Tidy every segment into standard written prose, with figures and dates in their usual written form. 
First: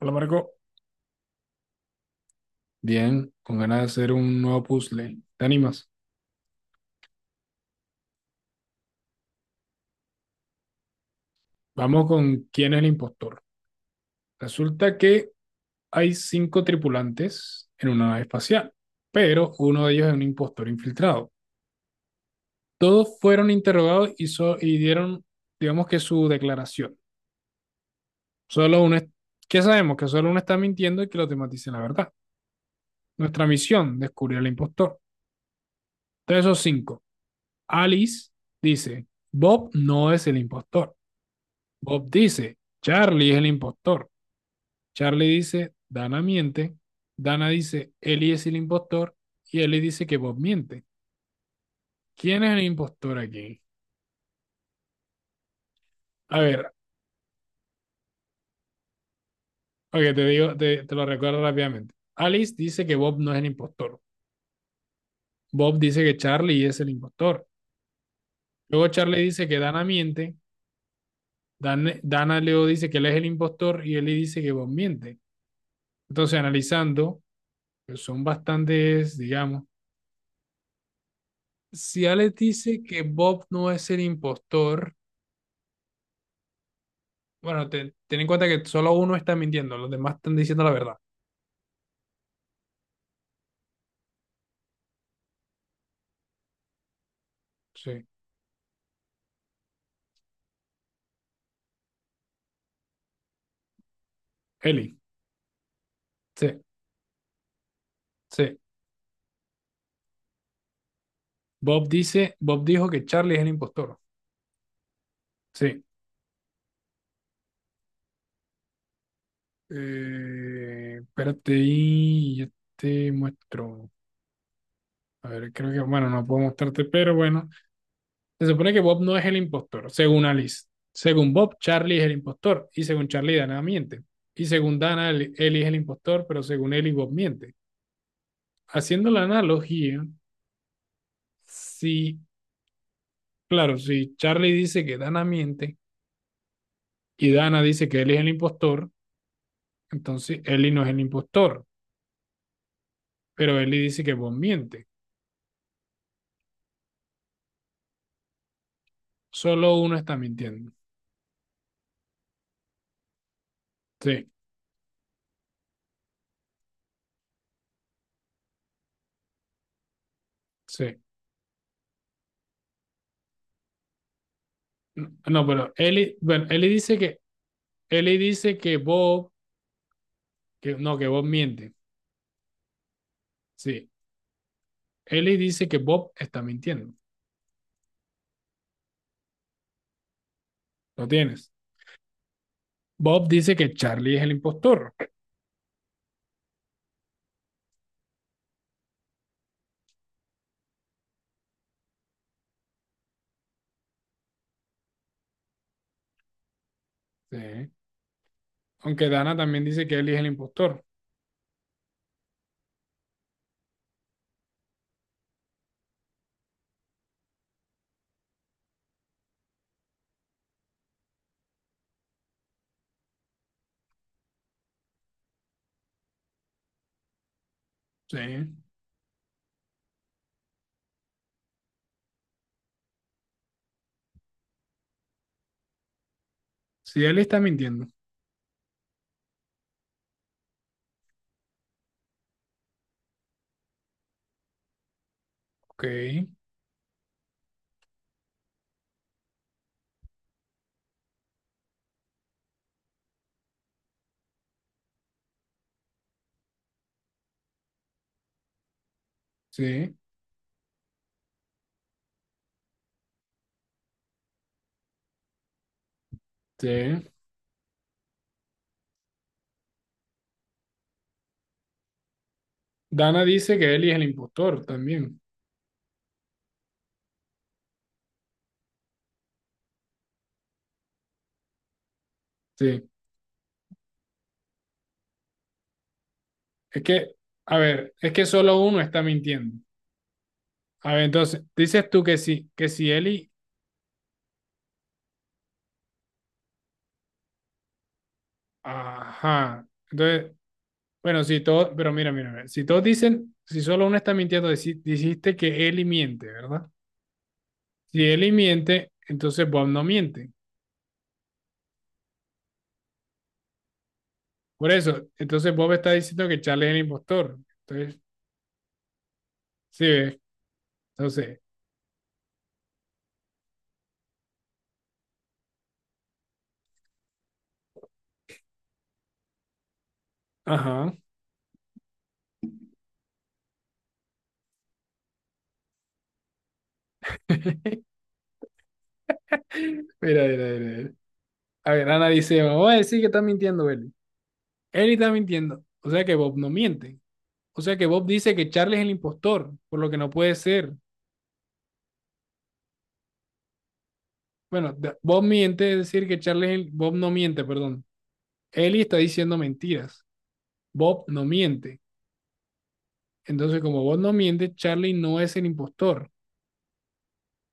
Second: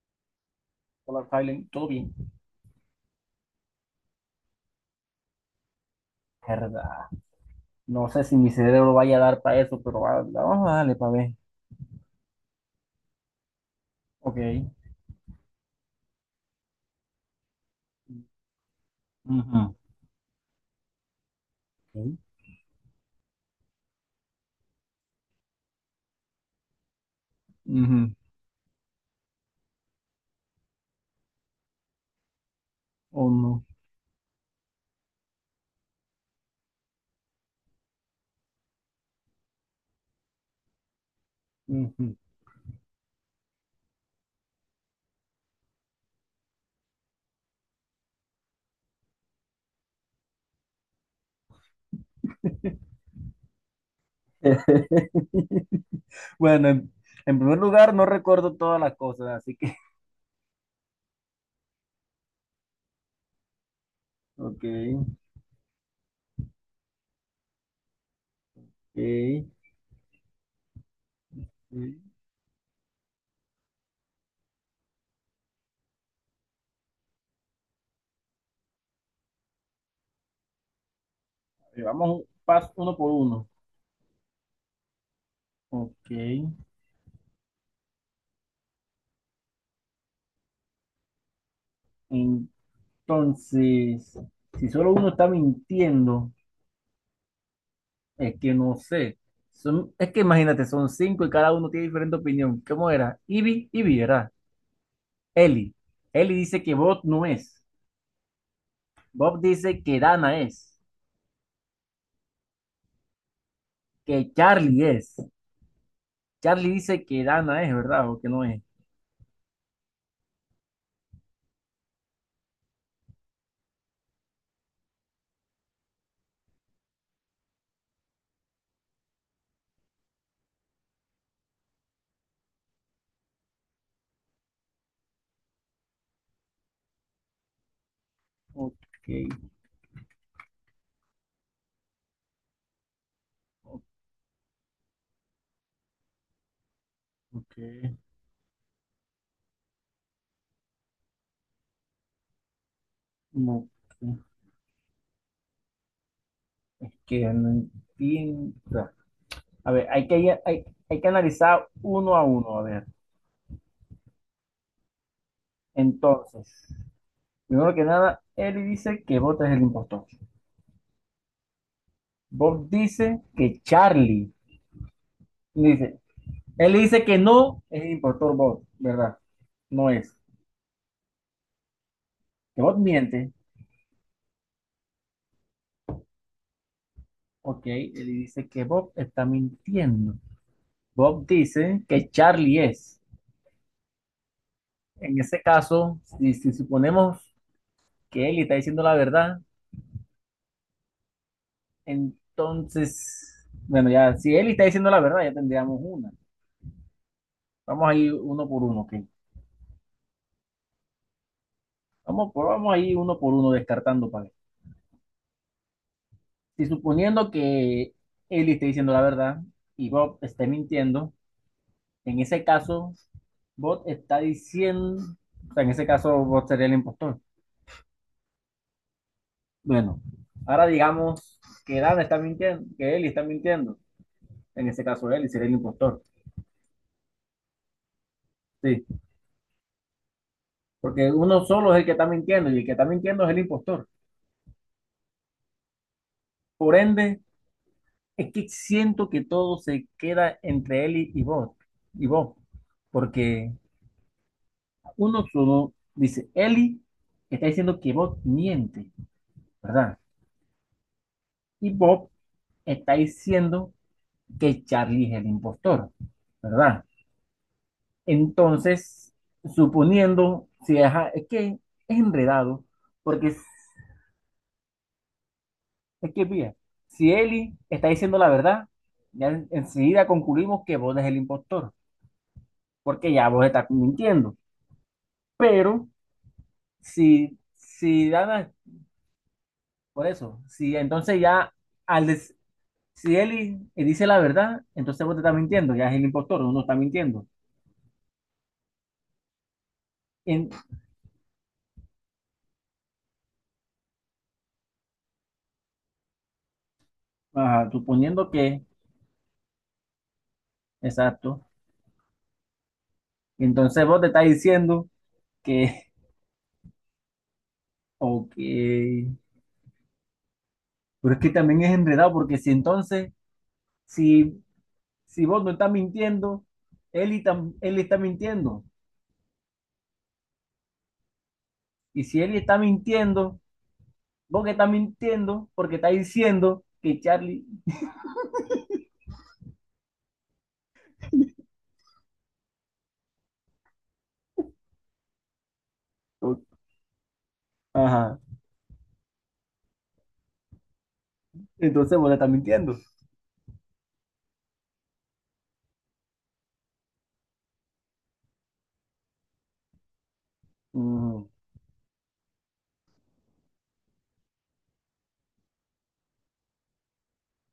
Hola Marco. Hola, Silent, todo bien. Bien, con ganas de hacer un nuevo puzzle. ¿Te animas? Verdad. No sé si mi cerebro vaya a dar para eso, pero vamos a darle para ver. Vamos con quién es el impostor. Ok. Resulta que hay cinco tripulantes en una nave espacial, pero Ujú. uno de ellos es un impostor infiltrado. Ok. Todos fueron interrogados y, dieron, digamos, que su declaración. Ujú. Solo uno, es- ¿Qué sabemos? Que solo uno está mintiendo y que los demás dicen la verdad. Oh, Nuestra no. misión, descubrir al impostor. Entonces, esos cinco. Alice dice, Bob no es el impostor. Bob Ujú. dice, Charlie es el impostor. Charlie dice, Dana miente. Dana dice, Ellie es el impostor. Y Ellie dice que Bob miente. ¿Quién es el impostor aquí? A Bueno, ver, en primer lugar, no recuerdo todas las cosas, así que. ok, te digo, te lo recuerdo rápidamente. Alice dice que Bob no es el impostor. Ok. Bob dice que Charlie es el impostor. Luego Charlie dice Ok. que Dana miente. Mm. Dana luego dice que él es el impostor y Ellie dice que Bob miente. Entonces, analizando, pues son bastantes, digamos. A ver, Si vamos un Alex paso dice uno que por Bob uno. no es el impostor, Ok. bueno, ten en cuenta que solo uno está mintiendo, los demás están diciendo la verdad. Entonces, si solo uno está mintiendo. Sí. Es que no sé. Son, es que imagínate, son cinco y cada uno tiene diferente opinión. ¿Cómo era? Ivy era. Eli. Eli. Eli Sí, dice que Bob no es. sí. Bob dice que Dana es. Bob dijo que Charlie es el impostor. Que Charlie es. Sí. Charlie dice que Dana es, ¿verdad? O que no es. Espérate y yo te muestro. A ver, creo que, bueno, no puedo mostrarte, pero bueno. Se supone que Bob no es el impostor, según Alice. Según Bob, Charlie es el impostor. Y según Charlie, Dana miente. Y según Dana, Eli es el impostor, pero según Eli, Bob miente. Ok. Haciendo la analogía, si, claro, Ok. si Charlie dice que Dana miente y Dana dice Ok. que él es el impostor, entonces Ellie no es el impostor, pero No, Ellie dice que Bob miente. que no entiendo. A Solo ver, uno está mintiendo. hay que analizar uno a uno. A ver. Sí, Entonces, primero que nada, Eli dice que Bob es el impostor. sí. Bob dice que Charlie. No, no, pero Dice, Ellie, bueno, él dice que no es el Ellie impostor dice Bob, que ¿verdad? Bob, No es. que no, que Bob miente. Que Bob miente. Sí. Ellie dice que Bob está mintiendo. Ok, él dice que Bob está mintiendo. Lo Bob tienes. dice que Charlie es. Bob dice que Charlie es el impostor. En ese caso, si suponemos que Ellie está diciendo la verdad, entonces, bueno, ya, si Ellie está diciendo la verdad, ya tendríamos una. Sí. Vamos a ir uno por uno, ok. Aunque Dana también dice que Ellie es el impostor. Vamos a ir uno por uno descartando para si suponiendo que Ellie esté diciendo la verdad y Bob esté mintiendo, en ese caso, Bob está diciendo, o sea, en ese caso, Bob sería el impostor. Sí. Bueno, ahora digamos que Dan está mintiendo, que Ellie está mintiendo. En ese caso, Ellie sería el impostor. Sí, Ellie está mintiendo. Sí, porque uno solo es el que está mintiendo y el que está mintiendo es el impostor. Ok, Por ende, es que siento que todo se queda entre Ellie y Bob, y Bob, porque 1-1 dice, Eli está diciendo que Bob miente, sí, ¿verdad? Y Bob está diciendo que Charlie es el impostor, ¿verdad? sí. Entonces, suponiendo, si es, es que es enredado, Dana porque dice que Eli es el impostor también. es que, mira, si Eli está diciendo la verdad, ya enseguida concluimos que Bob es el impostor, Sí. porque ya Bob está mintiendo. Pero Es que, a ver, si es que Dana, solo uno está mintiendo. por eso, si A ver, entonces entonces, ya dices tú al, que sí, que si si Eli, él, y él dice la verdad, entonces vos te estás mintiendo, ya es el impostor, uno está mintiendo. ajá. Entonces, En, bueno, si todos, pero mira, mira, mira, si todos dicen, si solo uno está mintiendo, dijiste que Eli miente, ¿verdad? ajá, Si suponiendo Eli que, miente, entonces Bob no miente. exacto. Entonces vos te estás Por diciendo eso, entonces Bob que, está diciendo que Charlie es el impostor. Entonces, ok, sí, ¿ves? pero es que Entonces, también es enredado, porque si entonces, si, si vos no estás mintiendo, él, y él está mintiendo. ajá. Y si él está mintiendo, vos que estás mintiendo, porque estás diciendo que Charlie, Mira, mira, mira. A ver, Ana dice, vamos a decir que está mintiendo Eli. Eli está mintiendo. O sea que Bob o- no miente. O sea que Bob ajá, dice que Charlie es el impostor, por lo que no puede ser. entonces vos le estás mintiendo. Bueno, Bob miente, es decir que Charlie es Bob no miente, perdón. Eli está diciendo mentiras. Bob no Mm, miente. Entonces, como Bob no miente, Charlie no es el impostor.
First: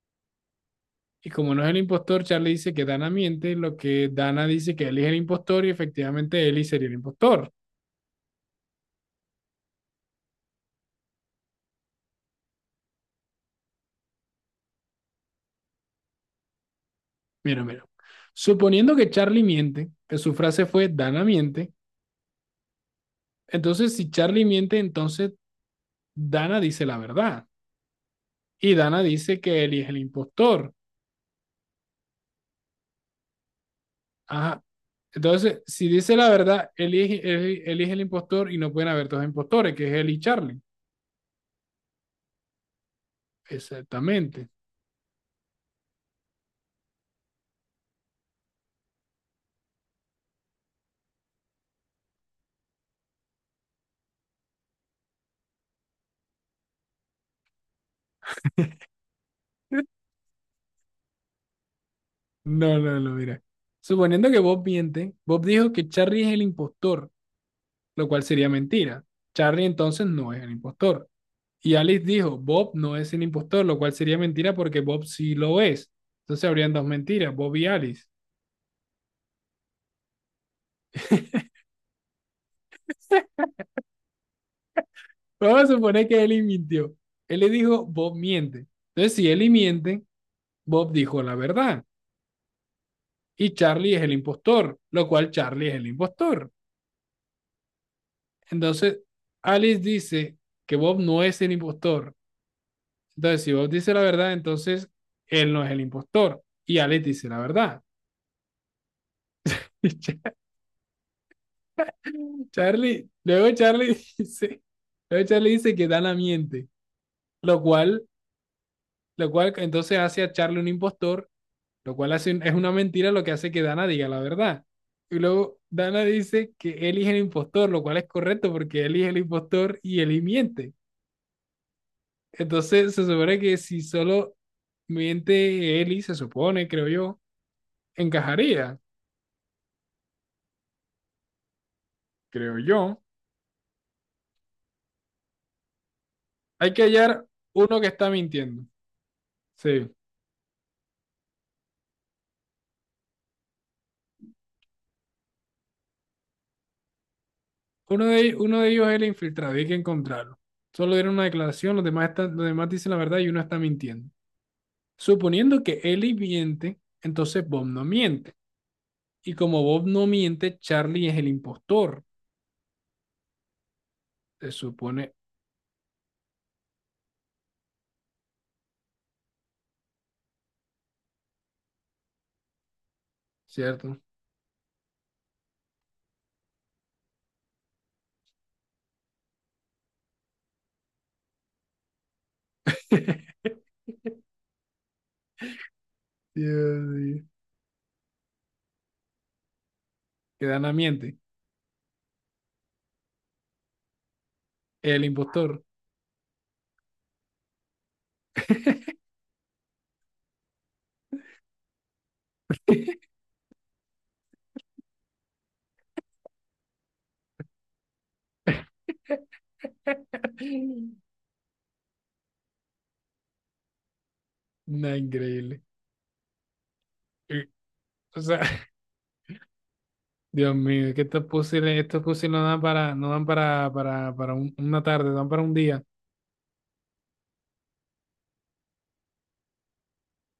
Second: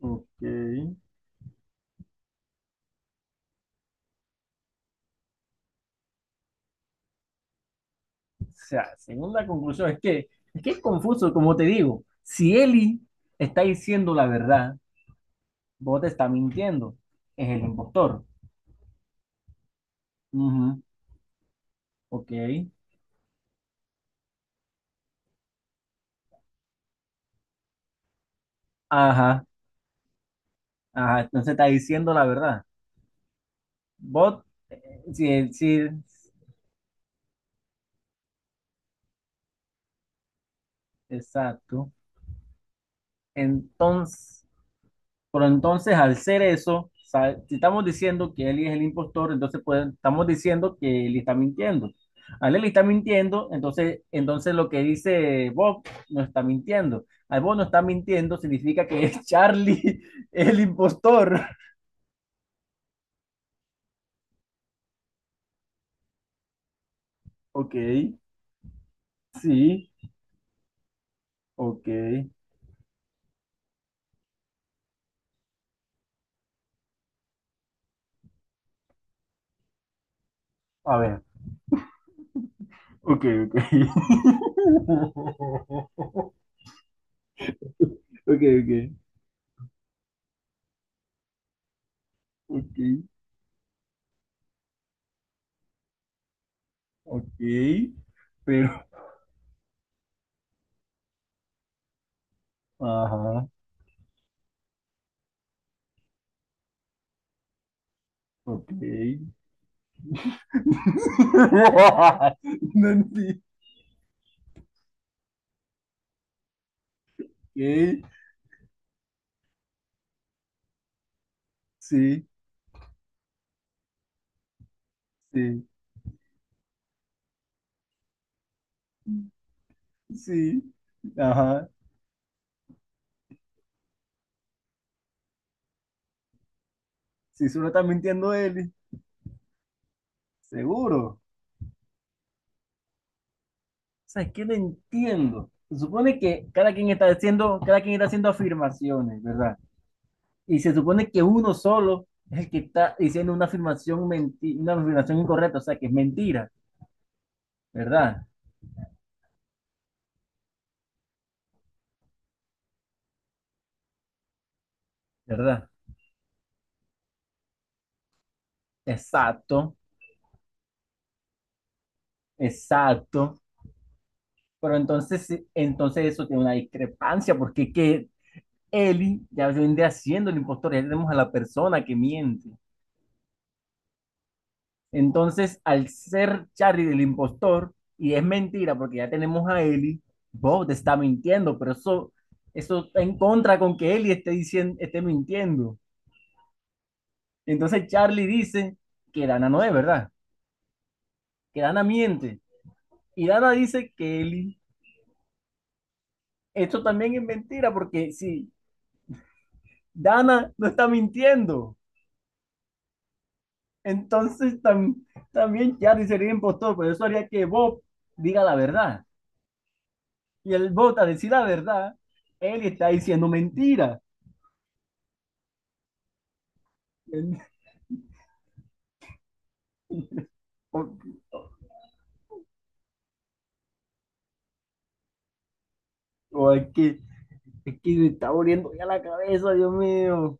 ok. Y como no es el impostor, Charlie dice que Dana miente, lo que Dana dice que Eli es el impostor y efectivamente Eli sería el impostor. Sea, segunda conclusión es que es confuso, como te digo, si Eli está diciendo la verdad, vos te está mintiendo, es el Mira, mira. impostor. Suponiendo que Charlie miente, que su frase Ujú, fue Dana miente. ok, Entonces, si Charlie miente, entonces Dana dice la verdad. Y Dana dice ajá, que Eli es el impostor. ajá, entonces está diciendo la verdad. Vos, Ajá. sí, Entonces, si sí. dice la verdad, Eli, Eli es el impostor y no pueden haber dos impostores, que es Eli y Charlie. Exacto. Entonces... Exactamente. Pero entonces, al ser eso, si estamos diciendo que Eli es el impostor, entonces pues, estamos diciendo que Eli está mintiendo. Al Eli está mintiendo, entonces lo que dice Bob no está mintiendo. Al Bob no está mintiendo significa que es Charlie el impostor. No, no, no, mira. Suponiendo que Bob miente, Bob dijo que Charlie es el impostor, Ok, lo cual sería mentira. Charlie sí, entonces no es el impostor. Y ok. Alice dijo, Bob no es el impostor, lo cual sería mentira porque Bob sí lo es. Entonces habrían dos mentiras, Bob y Alice. A ver, ok, ok. Vamos a suponer que Eli mintió. Él le dijo, Bob Ok, miente. ok, Entonces, si Eli miente, Bob dijo la verdad. ok, Y Charlie es el impostor, lo cual Charlie es el impostor. ok. Pero, Entonces, Alice dice que Bob no es el impostor. Entonces, ajá, si Bob dice la verdad, entonces él no es el impostor. Y Alice dice la verdad. ok. Y Char- Charlie, Nanti. luego Charlie dice, luego Charlie dice que Dana miente, lo Ok, cual, lo cual entonces hace a Charlie un impostor, lo cual sí, hace es una mentira lo que hace que Dana diga la verdad. Y luego sí, Dana dice que Eli es el impostor, lo cual es correcto porque Eli es el impostor y Eli sí. miente. Ajá. Entonces se supone que si solo miente Eli, se supone, creo yo, Si solo está mintiendo él, encajaría, seguro. creo yo. O sea, es que no entiendo. Se supone que Hay que hallar uno cada que quien está está haciendo mintiendo. afirmaciones, ¿verdad? Sí. Y se supone que uno solo es el que está diciendo una una afirmación incorrecta, o sea, que es mentira, Uno de, ¿verdad? Uno de ellos es el infiltrado, y hay que encontrarlo. Solo dieron una declaración, los demás, están, los demás dicen la verdad y uno está mintiendo. Suponiendo ¿Verdad? que Eli miente, entonces Bob no miente. Y como Exacto, Bob no miente, Charlie es el impostor, exacto. se Pero supone, entonces, sí, entonces eso tiene una discrepancia, porque que Eli ya vendría haciendo el impostor, ya tenemos a la persona que miente. ¿cierto? Entonces, al ser Charlie el impostor, y es mentira porque ya tenemos a Eli, Bob te está mintiendo, eso está en contra con que Eli esté, diciendo, esté mintiendo. Dios mío. Entonces, Charlie dice que Dana no es verdad, Que Dana miente, que Dana miente. Y Dana dice que Eli, el impostor. esto también es mentira porque si Dana no está mintiendo, entonces también Charlie sería impostor, pero eso haría que Bob diga la verdad. Y el Bob a decir la verdad, él está diciendo mentira. ¡Nada increíble! Eh, O sea, Dios O, mío, es que o- estos puzzles no dan para, no dan para, para una tarde, dan para un día. o es que me está volviendo ya la cabeza, Dios mío.